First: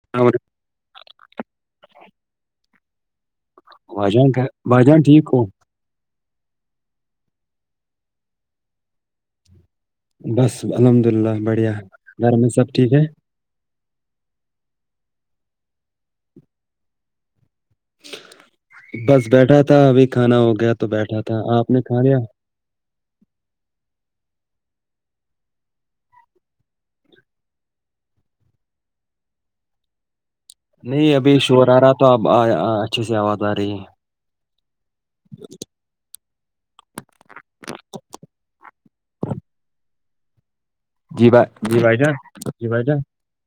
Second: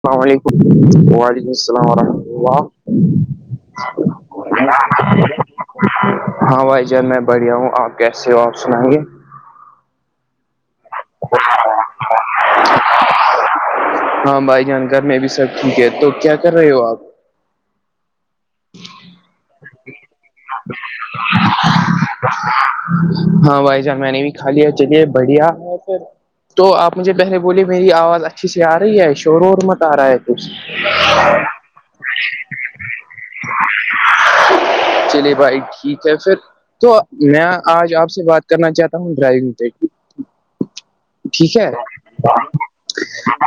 السلام ہاں علیکم وعلیکم السلام ورحمۃ اللہ بھائی جان کیا بھائی جان ٹھیک ہو ہاں بھائی جان میں بڑھیا ہوں آپ کیسے ہو آپ سنائیں گے بس الحمد اللہ بڑھیا گھر میں سب ٹھیک ہے ہاں بھائی جان گھر میں بھی سب ٹھیک ہے تو کیا کر رہے ہو آپ بس بیٹھا تھا ابھی کھانا ہو گیا تو بیٹھا تھا آپ نے کھا لیا ہاں بھائی جان میں نے بھی کھا لیا چلیے بڑھیا ہے پھر تو آپ مجھے پہلے بولے میری آواز اچھی سے آ رہی ہے شور و اور مت آ رہا ہے کچھ نہیں ابھی شور آ رہا تو اب اچھے سے آواز آ رہی ہے چلے بھائی ٹھیک ہے پھر تو میں آج آپ سے بات کرنا چاہتا ہوں ڈرائیونگ پہ جی با ٹھیک ہے جی بھائی جان جی بھائی جان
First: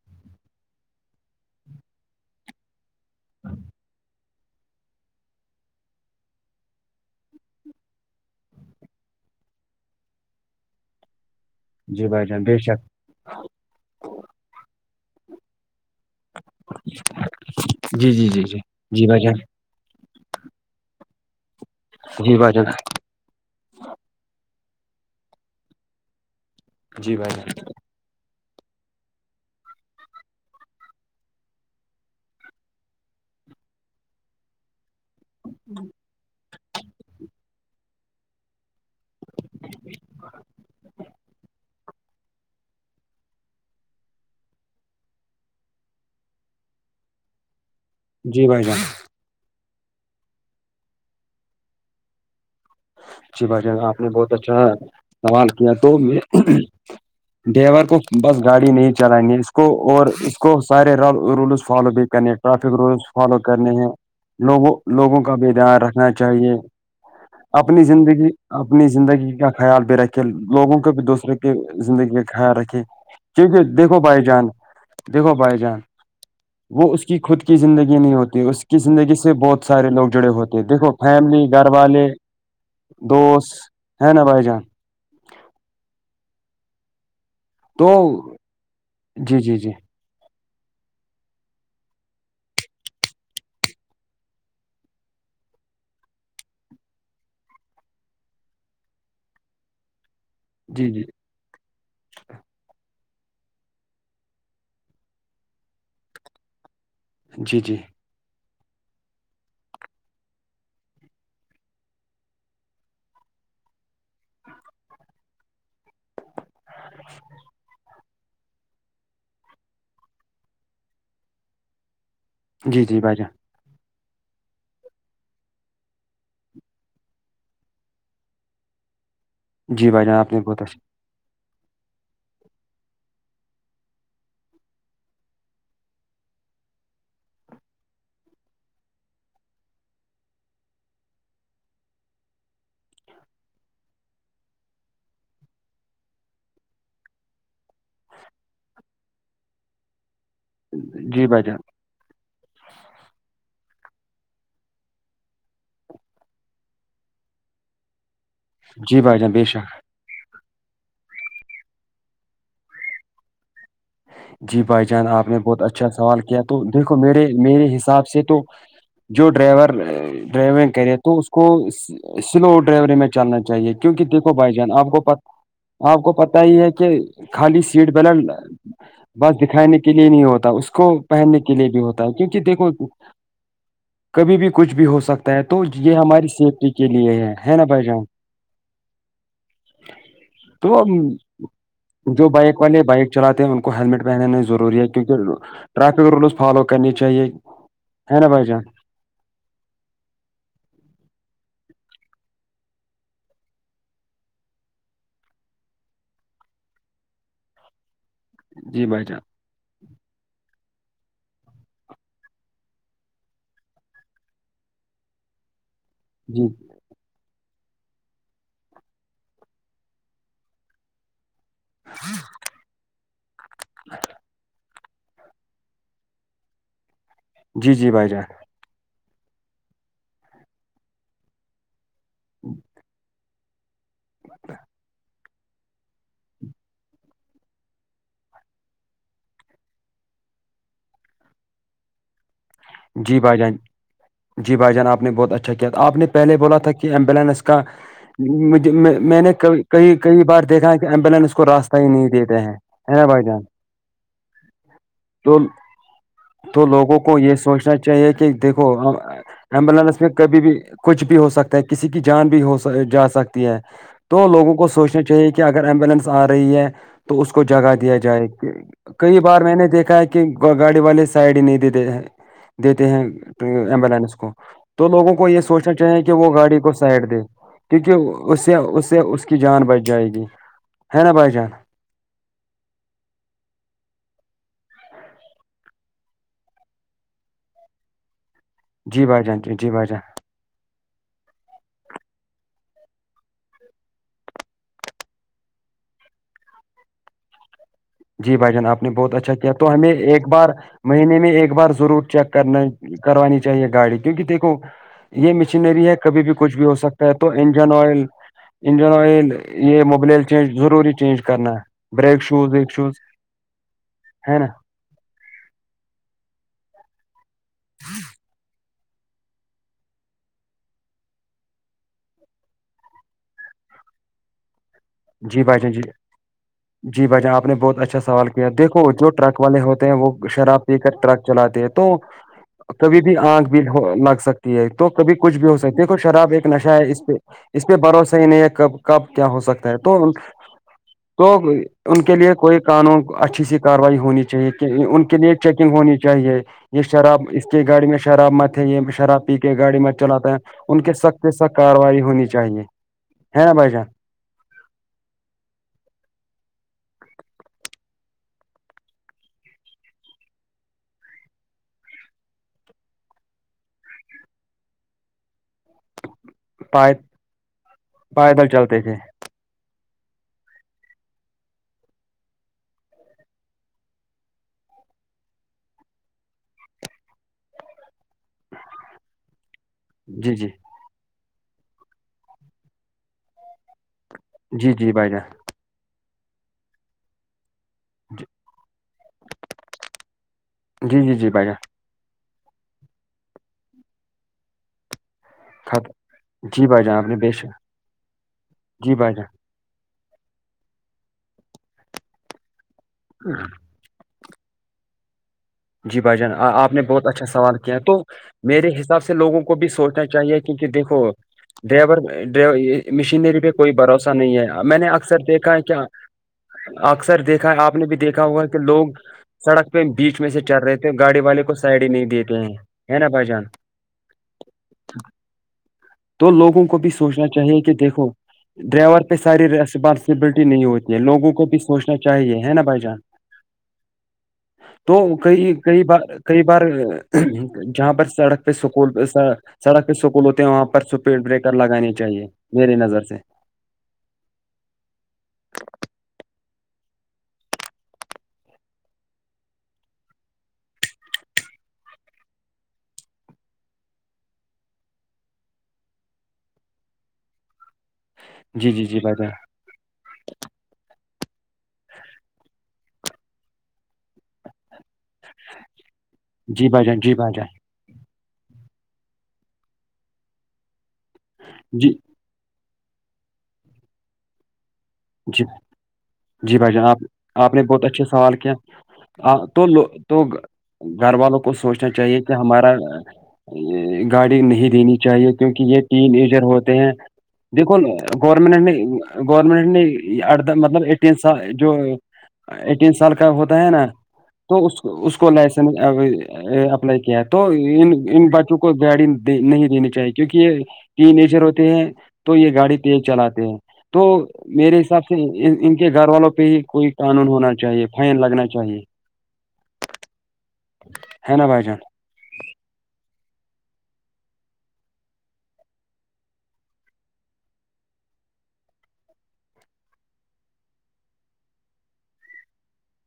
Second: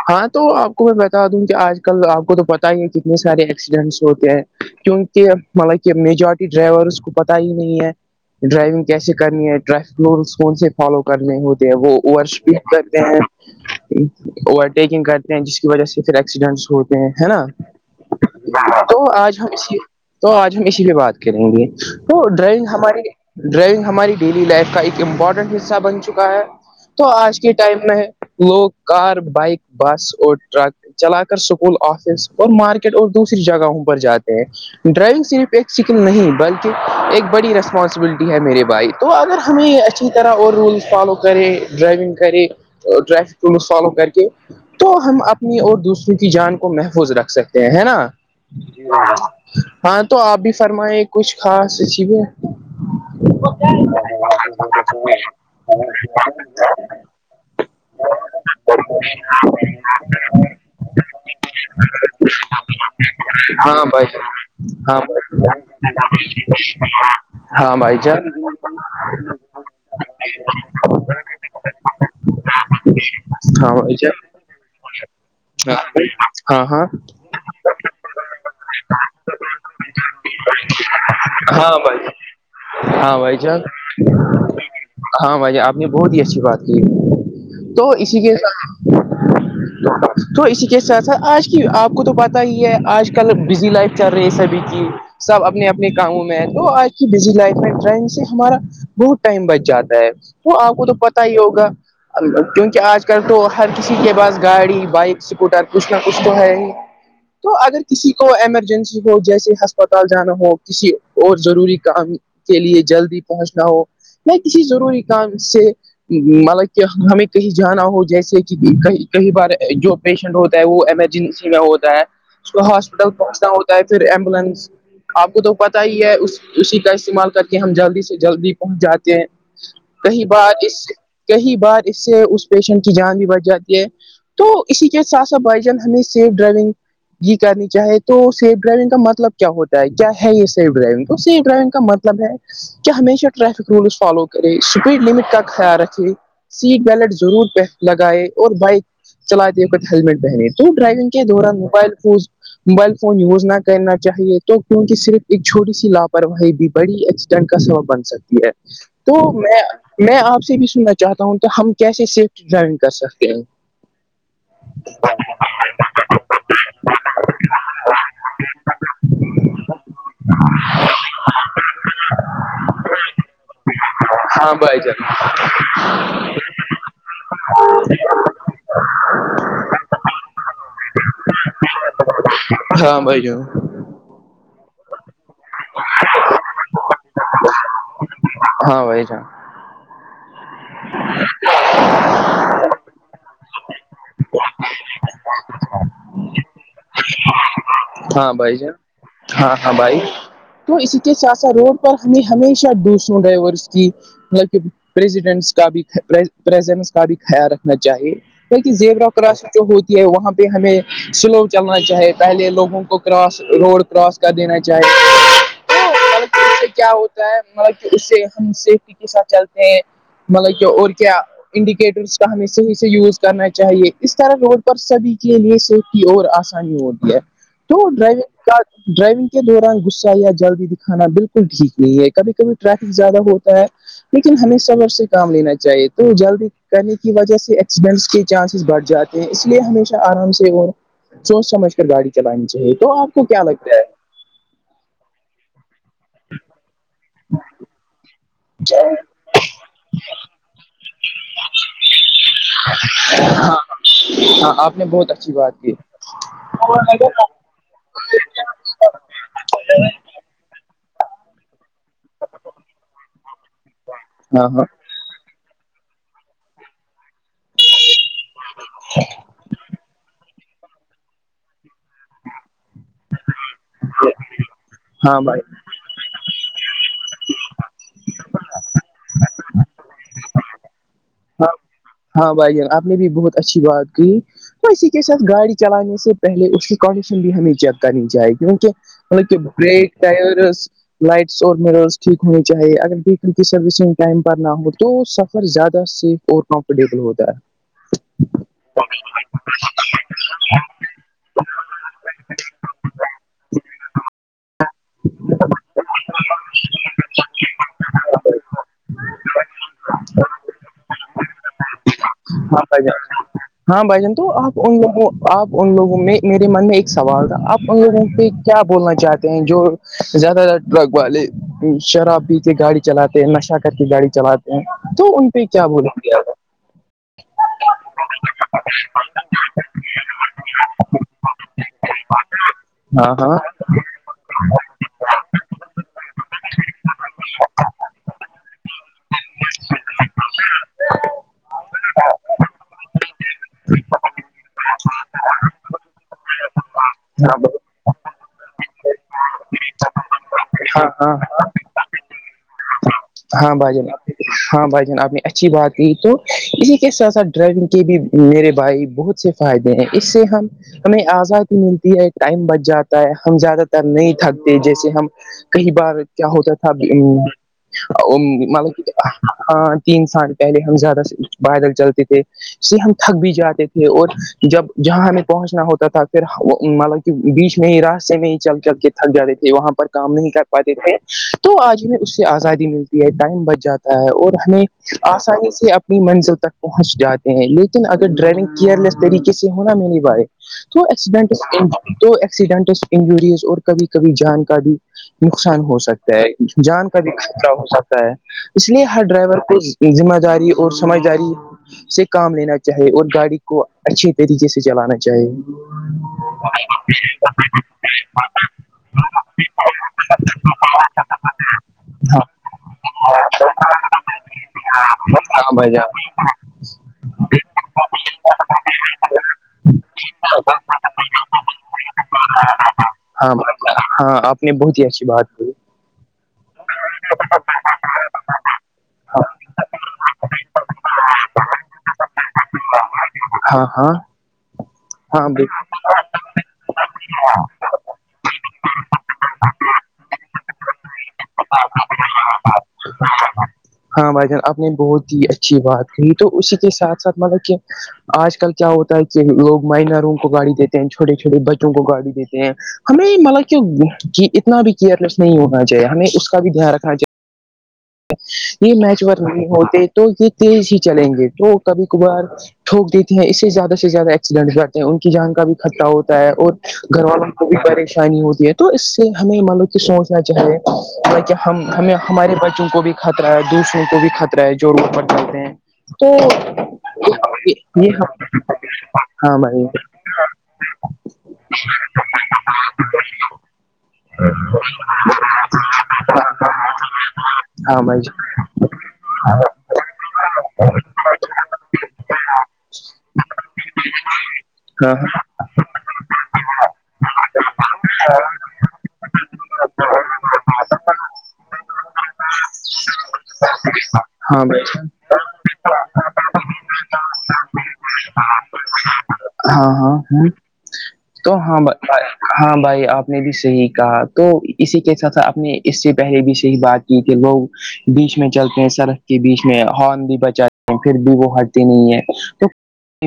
ہاں تو آپ میں بتا دوں کہ آج کل آپ کو تو پتا ہی ہے کتنے سارے ایکسیڈنٹس ہوتے ہیں کیوں کہ مطلب کہ میجورٹی ڈرائیورس کو پتا ہی نہیں ہے ڈرائیونگ کیسے کرنی ہے ٹریفک رولس کون سے فالو کرنے ہوتے وہ جی بھائی اوور جان بے اسپیڈ شک کرتے ہیں اوورٹیکنگ کرتے جس کی وجہ سے پھر ایکسیڈینٹس ہوتے ہیں نا جی جی جی جی تو جی بھائی آج جان ہم تو آج ہم اسی پہ بات کریں گے تو جی بھائی ڈراوئنگ جان ہماری ڈرائیونگ ہماری ڈیلی لائف کا ایک امپورٹنٹ حصہ بن چکا ہے تو جی بھائی آج جان کے ٹائم ہے لوگ کار بائک بس اور ٹرک چلا کر اسکول آفس اور مارکیٹ اور دوسری جگہوں پر جاتے ہیں ڈرائیونگ صرف ایک شکل نہیں بلکہ ایک بڑی رسم پانسبلٹی ہے میرے بائی تو اگر ہمیں اچھی طرح اور رولس فالو کرے ڈرائیونگ کرے ٹریفک رولس فالو کر کے تو ہم اپنی اور دوسروں کی جان کو محفوظ رکھ سکتے ہیں ہے نا جی بھائی جان ہاں تو آپ بھی فرمائے کچھ خاص چی بھی ہے جی بھائی جان آپ نے بہت اچھا سوال کیا تو ڈائیور کو بس گاڑی نہیں چلانی اس کو اور اس کو سارے ر رولز فالو بھی کرنے ٹریفک رولس فالو کرنے ہاں ہیں بھائی لوگوں ہاں لوگوں کا بھائی بھی دھیان رکھنا چاہیے ہاں اپنی بھائی جان زندگی اپنی زندگی کا خیال بی رکھی لوگوں کو بھی دوسرے کے زندگی کا خیال رکھے چیکہ دیکھو بھائی جان دیکھو بھائی جان ہاں ہاں وہ اس کی خود کی زندگی نہیں ہوتی اس کی زندگی سے بہت سارے لوگ جڑے ہوتے دیکھو فیملی ہاں گھر والے بھائی ہاں بھائی دوست جان ہے نا بھائی جان ہاں آپ نے بہت ہی اچھی بات کی تو اسی کے جی جی جی تو اسی کے ساتھ س آج کی آپ کو تو پتا ہی ہے آج کل بزی لائف چل رہی ہے سبھی کی سب اپنے اپنے کاموں میں ہے تو آج کی بزی لائف میں ڈرائنگ سے ہمارا بہت ٹائم بچ جاتا ہے وہ آپ کو جی تو جی پتا ہی ہوگا کیونکہ آج کل تو ہر کسی کے پاس گاڑی بائک اسکوٹر کچھ نہ کچھ تو ہے ہی تو جی جی اگر کسی بھی کو ایمرجنسی ہو جیسے ہسپتال جانا ہو کسی اور ضروری کام کے لیے جلدی پہنچنا ہو کسی ضروری کم سے مطلب کہ ہمیں کہیں جانا ہو جیسے کئی بار جو پیشنٹ ہوتا ہے وہ ایمرجنسی میں ہوتا ہے اس جی جی ہاسپٹل بھائی جان پہنچنا ہوتا ہے پھر ایمبولینس آپ کو تو پتا ہی ہے اس اسی کا استعمال کر کے ہم جلدی سے جلدی پہنچ جاتے ہیں جی بھائی جان کئی آپ نے بار بہت اس اچھا کئی بار اس سے اس پیشنٹ کی جان بھی بڑھ جاتی ہے تو اسی کے ساتھ ساتھ بھائی جان ہمیں سیف ڈرائیونگ یہ کرنی چاہے تو سیف ڈرائیونگ کا مطلب کیا ہوتا ہے کیا ہے یہ سیف ڈرائیونگ تو سیف ڈرائیونگ کا مطلب مطلب ہے کیا ہمیشہ ٹریفک رولس فالو کرے اسپیڈ لمٹ کا خیال رکھے سیٹ بیلٹ ضرورہ لگائے اور بائک چلاتے وقت ہیللمٹ پہنے تو ڈرائیونگ کے جی بھائی جان دوران mobile phone mobile phone use نہ کرنا چاہیے تو کیونکہ صرف ایک چھوٹی سی لاپرواہی بھی بڑی ا جنگ کا سوب بن سکتی ہے جی تو بھائی جان بے میں شک میں آپ سے بھی سننا چاہتا ہوں کہ ہم کیسے سیفٹ ڈرائیونگ کر سکتے ہیں جی بھائی جان آپ نے بہت اچھا سوال کیا تو دیکھو میرے میرے حساب سے تو جو ڈرائیور ڈرائیونگ کرے تو اس کو سلو ڈرائیوری میں چلنا چاہیے کیونکہ دیکھو بھائی جان آپ کو پ آپ کو پت ہی ہے کہ خالی سیٹ بلٹ بس دکھانے کے لیے نہیں ہوتا اس کو پہننے کے لیے بھی ہوتا ہے کیونکہ دیکھو ہاں بھائی جو کبھی بھی کچھ بھی ہو سکتا ہے تو یہ ہماری سیفٹی کے لیے ہے نا بائی جان ہاں بائی جان تو جو بائک والے بائک چلاتے ہیں ان کو ہیلمٹ پہنا ضروری ہے کیونکہ ٹریفک رولس فالو کرنی چاہیے ہاں بھائی جان ہاں اب ائی تو اسی کے سات سات روڈ پر ہمیں ہمیشہ ڈوسوں ڈرائیورس کی مطلب کہ پریزیڈنٹس کا بھی پریزنس کا بھی خیال رکھنا چاہیے کیکہ جی بھائی زیورا جان کراش جو ہوتی ہے وہاں پہ ہمیں سلو چلنا چاہے پہلے لوگ کواس روڈ کراس کر دینا چاہی جی کیا ہوتا مطلب کہ اس سے ہم سیفٹی کے ساتھ چلتے ہیں مطلب کہ اور کیا انڈیکیٹرس کا ہم صیح سے یوز کرنا چاہیے اس طرح روڈ پر سبھی کے لیے صیف کی اور آسانی ہوتی ہے جی تو جی بھائی ڈرائیونگ جان کا ڈرائیونگ کے دوران غصہ یا جلدی دکھانا بالکل ٹھیک نہیں ہے کبھی کبھی ٹریفک زیادہ ہوتا ہے لیکن ہمی صبر سے کام لینا چاہیے تو جلدی کرنے کی وجہ سے ایکسیڈنٹس کے چانسز بڑھ جاتے اس لیے ہمیشہ آرام سے اور سوچ سمجھ کر گاڑی چلانی چاہیے تو آپ جی کو بھائی کیا جان لگتا ہے جی بھائی جان آپ نے بہت اچھا کیا تھا آپ نے میں بولا تھا کہ ایمبولینس کا مجھ میں نے کبھی کئی کئی بار دیکھا ہے کہ ایمبولینس کو راستہ ہی نہیں دیتے ہیں ہے نا بھائی جان ہاں ہاں آپ نے بہت اچھی تو بات کی نا چاہیے کہ دیکھو ایمبولینس میں کبھی بھی کچھ بھی ہو سکتا ہے کسی کی جان بھی ہو جا سکتی ہے تو ہاں لوگوں ہاں کو سوچنا چاہیے کہ اگر ایمبولینس آ رہی ہے تو اس کو جگا دیا جائے کئی بار میں نے دیکھا ہے کہ گاڑی والے سائڈ ہی نہیں دیتے ہیں دیتے ہیں ایمبولینس کو تو لوگوں ہاں کو بھائی یہ سوچنا چاہیں کہ وہ گاڑی کو سائڈ دے کیونکہ اس سے اس سے اس کی جان بچ جائے گی ہے نا بھائی جان ہاں ہاں بھائی جان آپ نے بھی بہت اچھی بات کی تو اسی کے ساتھ گاڑی چلانے سے پہلے اس کی کنڈیشن بھی ہمیں چیک کرنی چاہیے کیوں جی بھائی کہ جان جی بھائی بریک جان ٹائرز لائٹس اور مرس ٹھیک ہونی چاہیے اگر ویکل کی سروسنگ ٹائم پر نہ ہو تو سفر زیادہ ف اورل [unintelligible] ہوتا ہے جی بھائی جان آپ نے بہت اچھا کیا تو ہمیں ایک بار مہینے میں ایک بار ضرور چیک کرنا کروانی چاہیے گاڑی کیونکہ دیکھو یہ مشینری ہے کبھی بھی کچھ بھی ہو سکتا ہے تو انجن آئل انجین اوئل یہ مبلیل چینج ضروری چینج کرنا بریک شوز بھائ شوز جان ہاں بھائی جان تو ہے نا آپ ان لوگوں آپ ان لوگوں میں میرے من میں ایک سوال تھا آپ ان لوگوں پہ کیا بولنا چاہتے ہیں جو زیادہ تر ٹرک والے شراب پیتے گاڑی چلاتے نشہ کر کے گاڑی چلاتے تو ان جی پہ بھائی کیا جان جی بولیں گے جی بھائی جان آپ نے بہت اچھا سوال کیا دیکھو جو ٹرک والے ہوتے ہیں وہ شراب پی کر ٹرک چلاتے ہے تو کبھی ہاں بھی ہاں آنکھ بھی ہو لگ سکتا ہے تو کبھی کچھ بھی ہو سکتی ہے دیکھو شراب ایک نشہ ہے اس پہ اس پہ بھروسہ ہی نہیں ہے کب کب کیا ہو سکتا ہے تو تو ان کے لیے کوئی قانون اچھی سی کاروائی ہونی چاہیے کہ ان کے لیے چیکنگ ہونی چاہیے یہ شراب اس کے گاڑی میں شراب مت ہے یہ شراب پی کے گاڑی مت چلاتے ان ہاں کے ہاں سخت سخت کاروائی ہونی چاہیے ہاں بھائی جان ہاں بھائی جان آپ نے اچھی بات کی تو اسی کے ساتھ ساتھ ڈرائیونگ کے بھی میرے بھائی بہت سے فائدے ہیں اس سے ہم ہمیں آزادی ملتی ہے ٹائم بچ جاتا ہے ہم زیادہ تر نہیں تھکتے جیسے ہم کئی بار کیا ہوتا تھا پائے پیدل چلتے مطلب تھے ہاں تین سال پہلے ہم زیادہ بل چلتے تھے سے ہم تھک بھی جاتے تھے اور جب جہاں ہمیں پہنچنا ہوتا تھا پھر مطلب بیچ میں ہی راستے میں ہی چل چل کے تھک جاتے تھے وہاں پر کام نہیں جی کر جی پاتے تھے تو آج ہمیں اس سے آزادی ملتی ہے ٹائم بچ جاتا ہے اور ہمیں جی جی بھائی جان آسانی سے اپنی منزل تک پہنچ جاتی ہیں لیکن اگر ڈرائیونگ کیئر لیس طریقے سے ہونا میرے بھائی تو جی جی جی ایکسیڈنٹ بھائی جان تو ایکسیڈنٹس انجوریز اور کبھی کبھی جان کا بھی نقصان ہو خط سکتا ہے جی بھائی جان کا آپ بھی نے بے شک خطرہ ہو سکتا ہے اس لیے جی ہر بھائی جان ڈرائیور کو ایک ذمہ داری اور سمجھداری سے کام لینا چاہے اور گاڑی کو اچھے طریقے سے چلانا چاہیے جی بھائی جان آپ نے بہت اچھا سوال کیا ہے تو میرے حساب سے لوگوں کو بھی سوچنا چاہیے کیونکہ دیکھو ڈرائیور ڈرائیور یہ مشینری پہ کوئی بھروسہ نہیں ہے میں نے اکثر ہاں دیکھا ہے بھائی کیا جان اکثر دیکھا ہے آپ نے بھی دیکھا ہوا کہ لوگ سڑک پہ بیچ میں سے چل رہے تھے گاڑی والے کو سائڈ ہی نہیں دیتے ہیں ہے نا بھائی ہاں جان ہاں آپ نے بہت ہی اچھی بات ہو ہے تو لوگوں کو بھی سوچنا چاہیے کہ دیکھو ڈرائیور پہ ساری رسپانسبلٹی نہیں ہوتی ہے لوگوں کو بھی سوچنا چاہیے ہے نا بھائی جان ہا ہا تو کئی کئی بار کئی بار جہاں پر سڑک پہ سکول پہ سڑک کےہ سکول ہوتے ہیں وہاں پر سپیڈ بریکر لگانے چاہیے میری نظر سے ہاں بھائی جان آپ نے بہت ہی اچھی بات کہ تو اسی کے ساتھ ساتھ مطلب کہ آج کل کیا ہوتا ہے کہ لوگ مائنروں کو گاڑی دیتے ہیں چھوٹے چھوے بچوں کو گاڑی دیتے ہیں ہمیں مطلب کی اتنا بھی کیئرلیس نہیں ہونا چاہیے ہمیں اس کا بھی دھیان رکھ جی یہ جی جی میچ بھائی ور جان نہیں ہوتے تو یہ تیز ہی چلیں گے تو کبھی کبارٹھوک دیتی ہیں اس سے زیادہ سے زیادہ ایککسیڈنٹ ان کی جان کا بھی خطہ ہوتا ہے اور جی بھائی جان گھر جی والوں بھائی کو جان بھی پریشانی ہوتی ہے تو اس سے ہمیں مان لو کہ سوچنا چاہیے کہ ہم جی ہمیں ہمارے بچوں کو بھی خطرہ ہے دوسروں کو بھی خطرہ ہے جوڑو جی توہ جی بھائی جان آپ [unintelligible] ہاں تو لو تو گھر والوں کو سوچنا چاہیے کہ ہمارا گاڑی نہیں دینی چاہیے کیونکہ یہ ین ایجر ہوتے ہیں دیکھو ہاں بھائی گورنمنٹ نے گورنمنٹ نے ادا مطلب ایٹین سال جو ایٹین سال کا ہوتا ہے نا تو اس ہاں اس کو لائسنس اپلائی کیا ہے تو ان ان بچوں کو گاڑی نہیں دینی چاہیے کیونکہ یہ جر ہوتے ہیں تو یہ گاڑی تیز چلاتے ہیں تو ہاں بھائی میرے حساب ان کے گھر والوں پہ ہی کوئی قانون ہونا چاہیے فائن لگنا چاہیے ہاں ہاں ہ تو ہے نا بھائی ہم جان ہاں بھائی آپ نے بھی صحیح کہا تو اسی کے ساتھ آپ نے اس سے پہلے بھی صحیح بات کی تھی لوگ بیچ میں چلتے ہیں سڑک کے بیچ میں ہارن بھی بچاتے ہیں پھر بھی وہ ہٹتے نہیں ہے تو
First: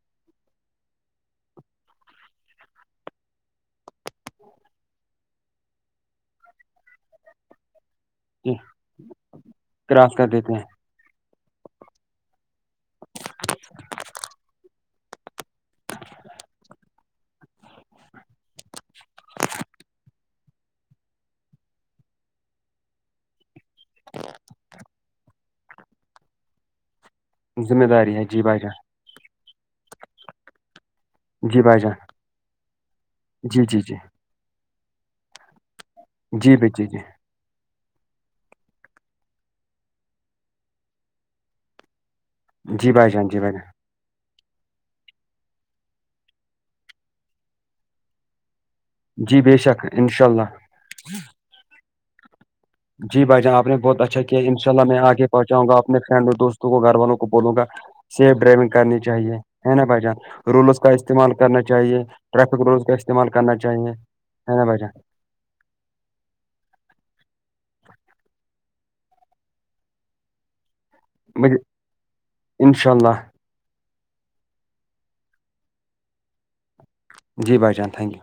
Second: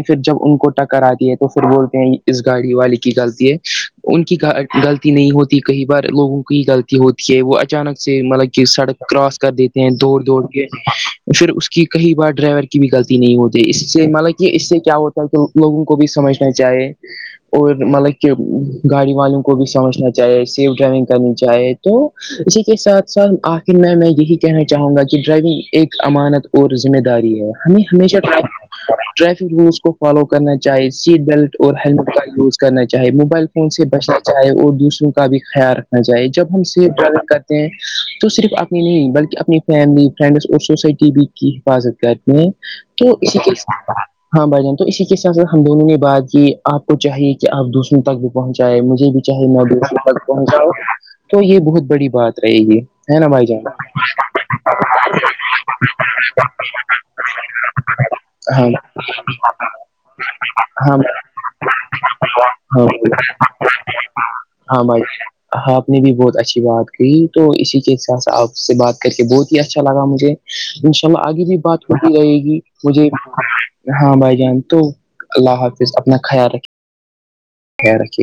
پھر جب ان کو ٹکر آتی ہے تو پھر بولتے ہیں اس گاڑی والے کی غلطی ہے ان کی غلطی نہیں ہوتی کئی بار لوگوں کی ہی غلطی ہوتی کہ وہ اچانک سے مطلب کی کہ سڑک کراس کر دیتے ہیں کراس دوڑ کر دوڑ دیتے کے پھر اس کی کئی بار ڈرائیور کی بھی غلطی نہیں ہوتی اس سے مطلب کہ یہ اس سے کیا ہوتا ہے کہ لوگوں کو بھی سمجھنا چاہے اور مطلب کہ گاڑی والوں کو بھی سمجھنا چاہیے سیف ڈرائیونگ کرنی چاہے تو اسی کے ساتھ ساتھ آخر میں میں یہی کہنا چاہوں گا کہ ڈرائیونگ ایک امانت اور ذمہ داری ہے ہیں ہمیں ذمہ داری ہمیشہ ہے جی ٹ بھائی جان ٹریفک رولس کو فالو کرنا چاہے سیٹ بیلٹ جی اور بھائی جان ہیلمٹ کا یوز کرنا چاہے موبائل جی فون جی سے جی بچنا چائے اور دوسروں کا بھی خیال رکھنا چاہیے جب جی ہم بھ جی سیف جی ڈرائیونگ کرتے ہیں تو صرف اپنی نہیں بلکہ اپنی فیملی فرینڈس اور سوسائٹی بھی کی حفاظت کر میں جی بھائی تو جان اسی جی کے بھائی جان ہاں بھائی جان تو اسی کے ساتھ ساتھ ہم دونوں نے بات کی آپ کو چاہیے کہ آپ دوسروں تک بھی پہنچائے مجھے بھی جی چاہے بے ماڈل شک انشاء پہنچ اللہ جاؤ تو یہ بہت بڑی بات رہے گی جی بھائی جان آپ نے بہت اچھا کیا ان شاء ال میں آ کے پہنچاؤ گا اپ فرینڈ اور دوستوں کو گھر والوں کو بولوں گا سیف ہاں ڈرائیونگ کرنی چاہیے ہے نا بھائی جان رولز کا ہاں استعمال کرنا چاہیے ٹریفک رولز ہاں کا استعمال کرنا چاہیے ہے نا بھائی جان آپ نے بھی بہت اچھی بات کہ تو اسی کےساتھ آپ سے بات کر کے بہت ہی اچھا لگا مجھے ان شاءلہ آگے مجھے بھی بات ہوتی رہے گی ان شاء مجھے اللہ ہاں بھائی جان تو اللہ حافظ اپنا خیال رکھے جی بھائی جان تھنک یو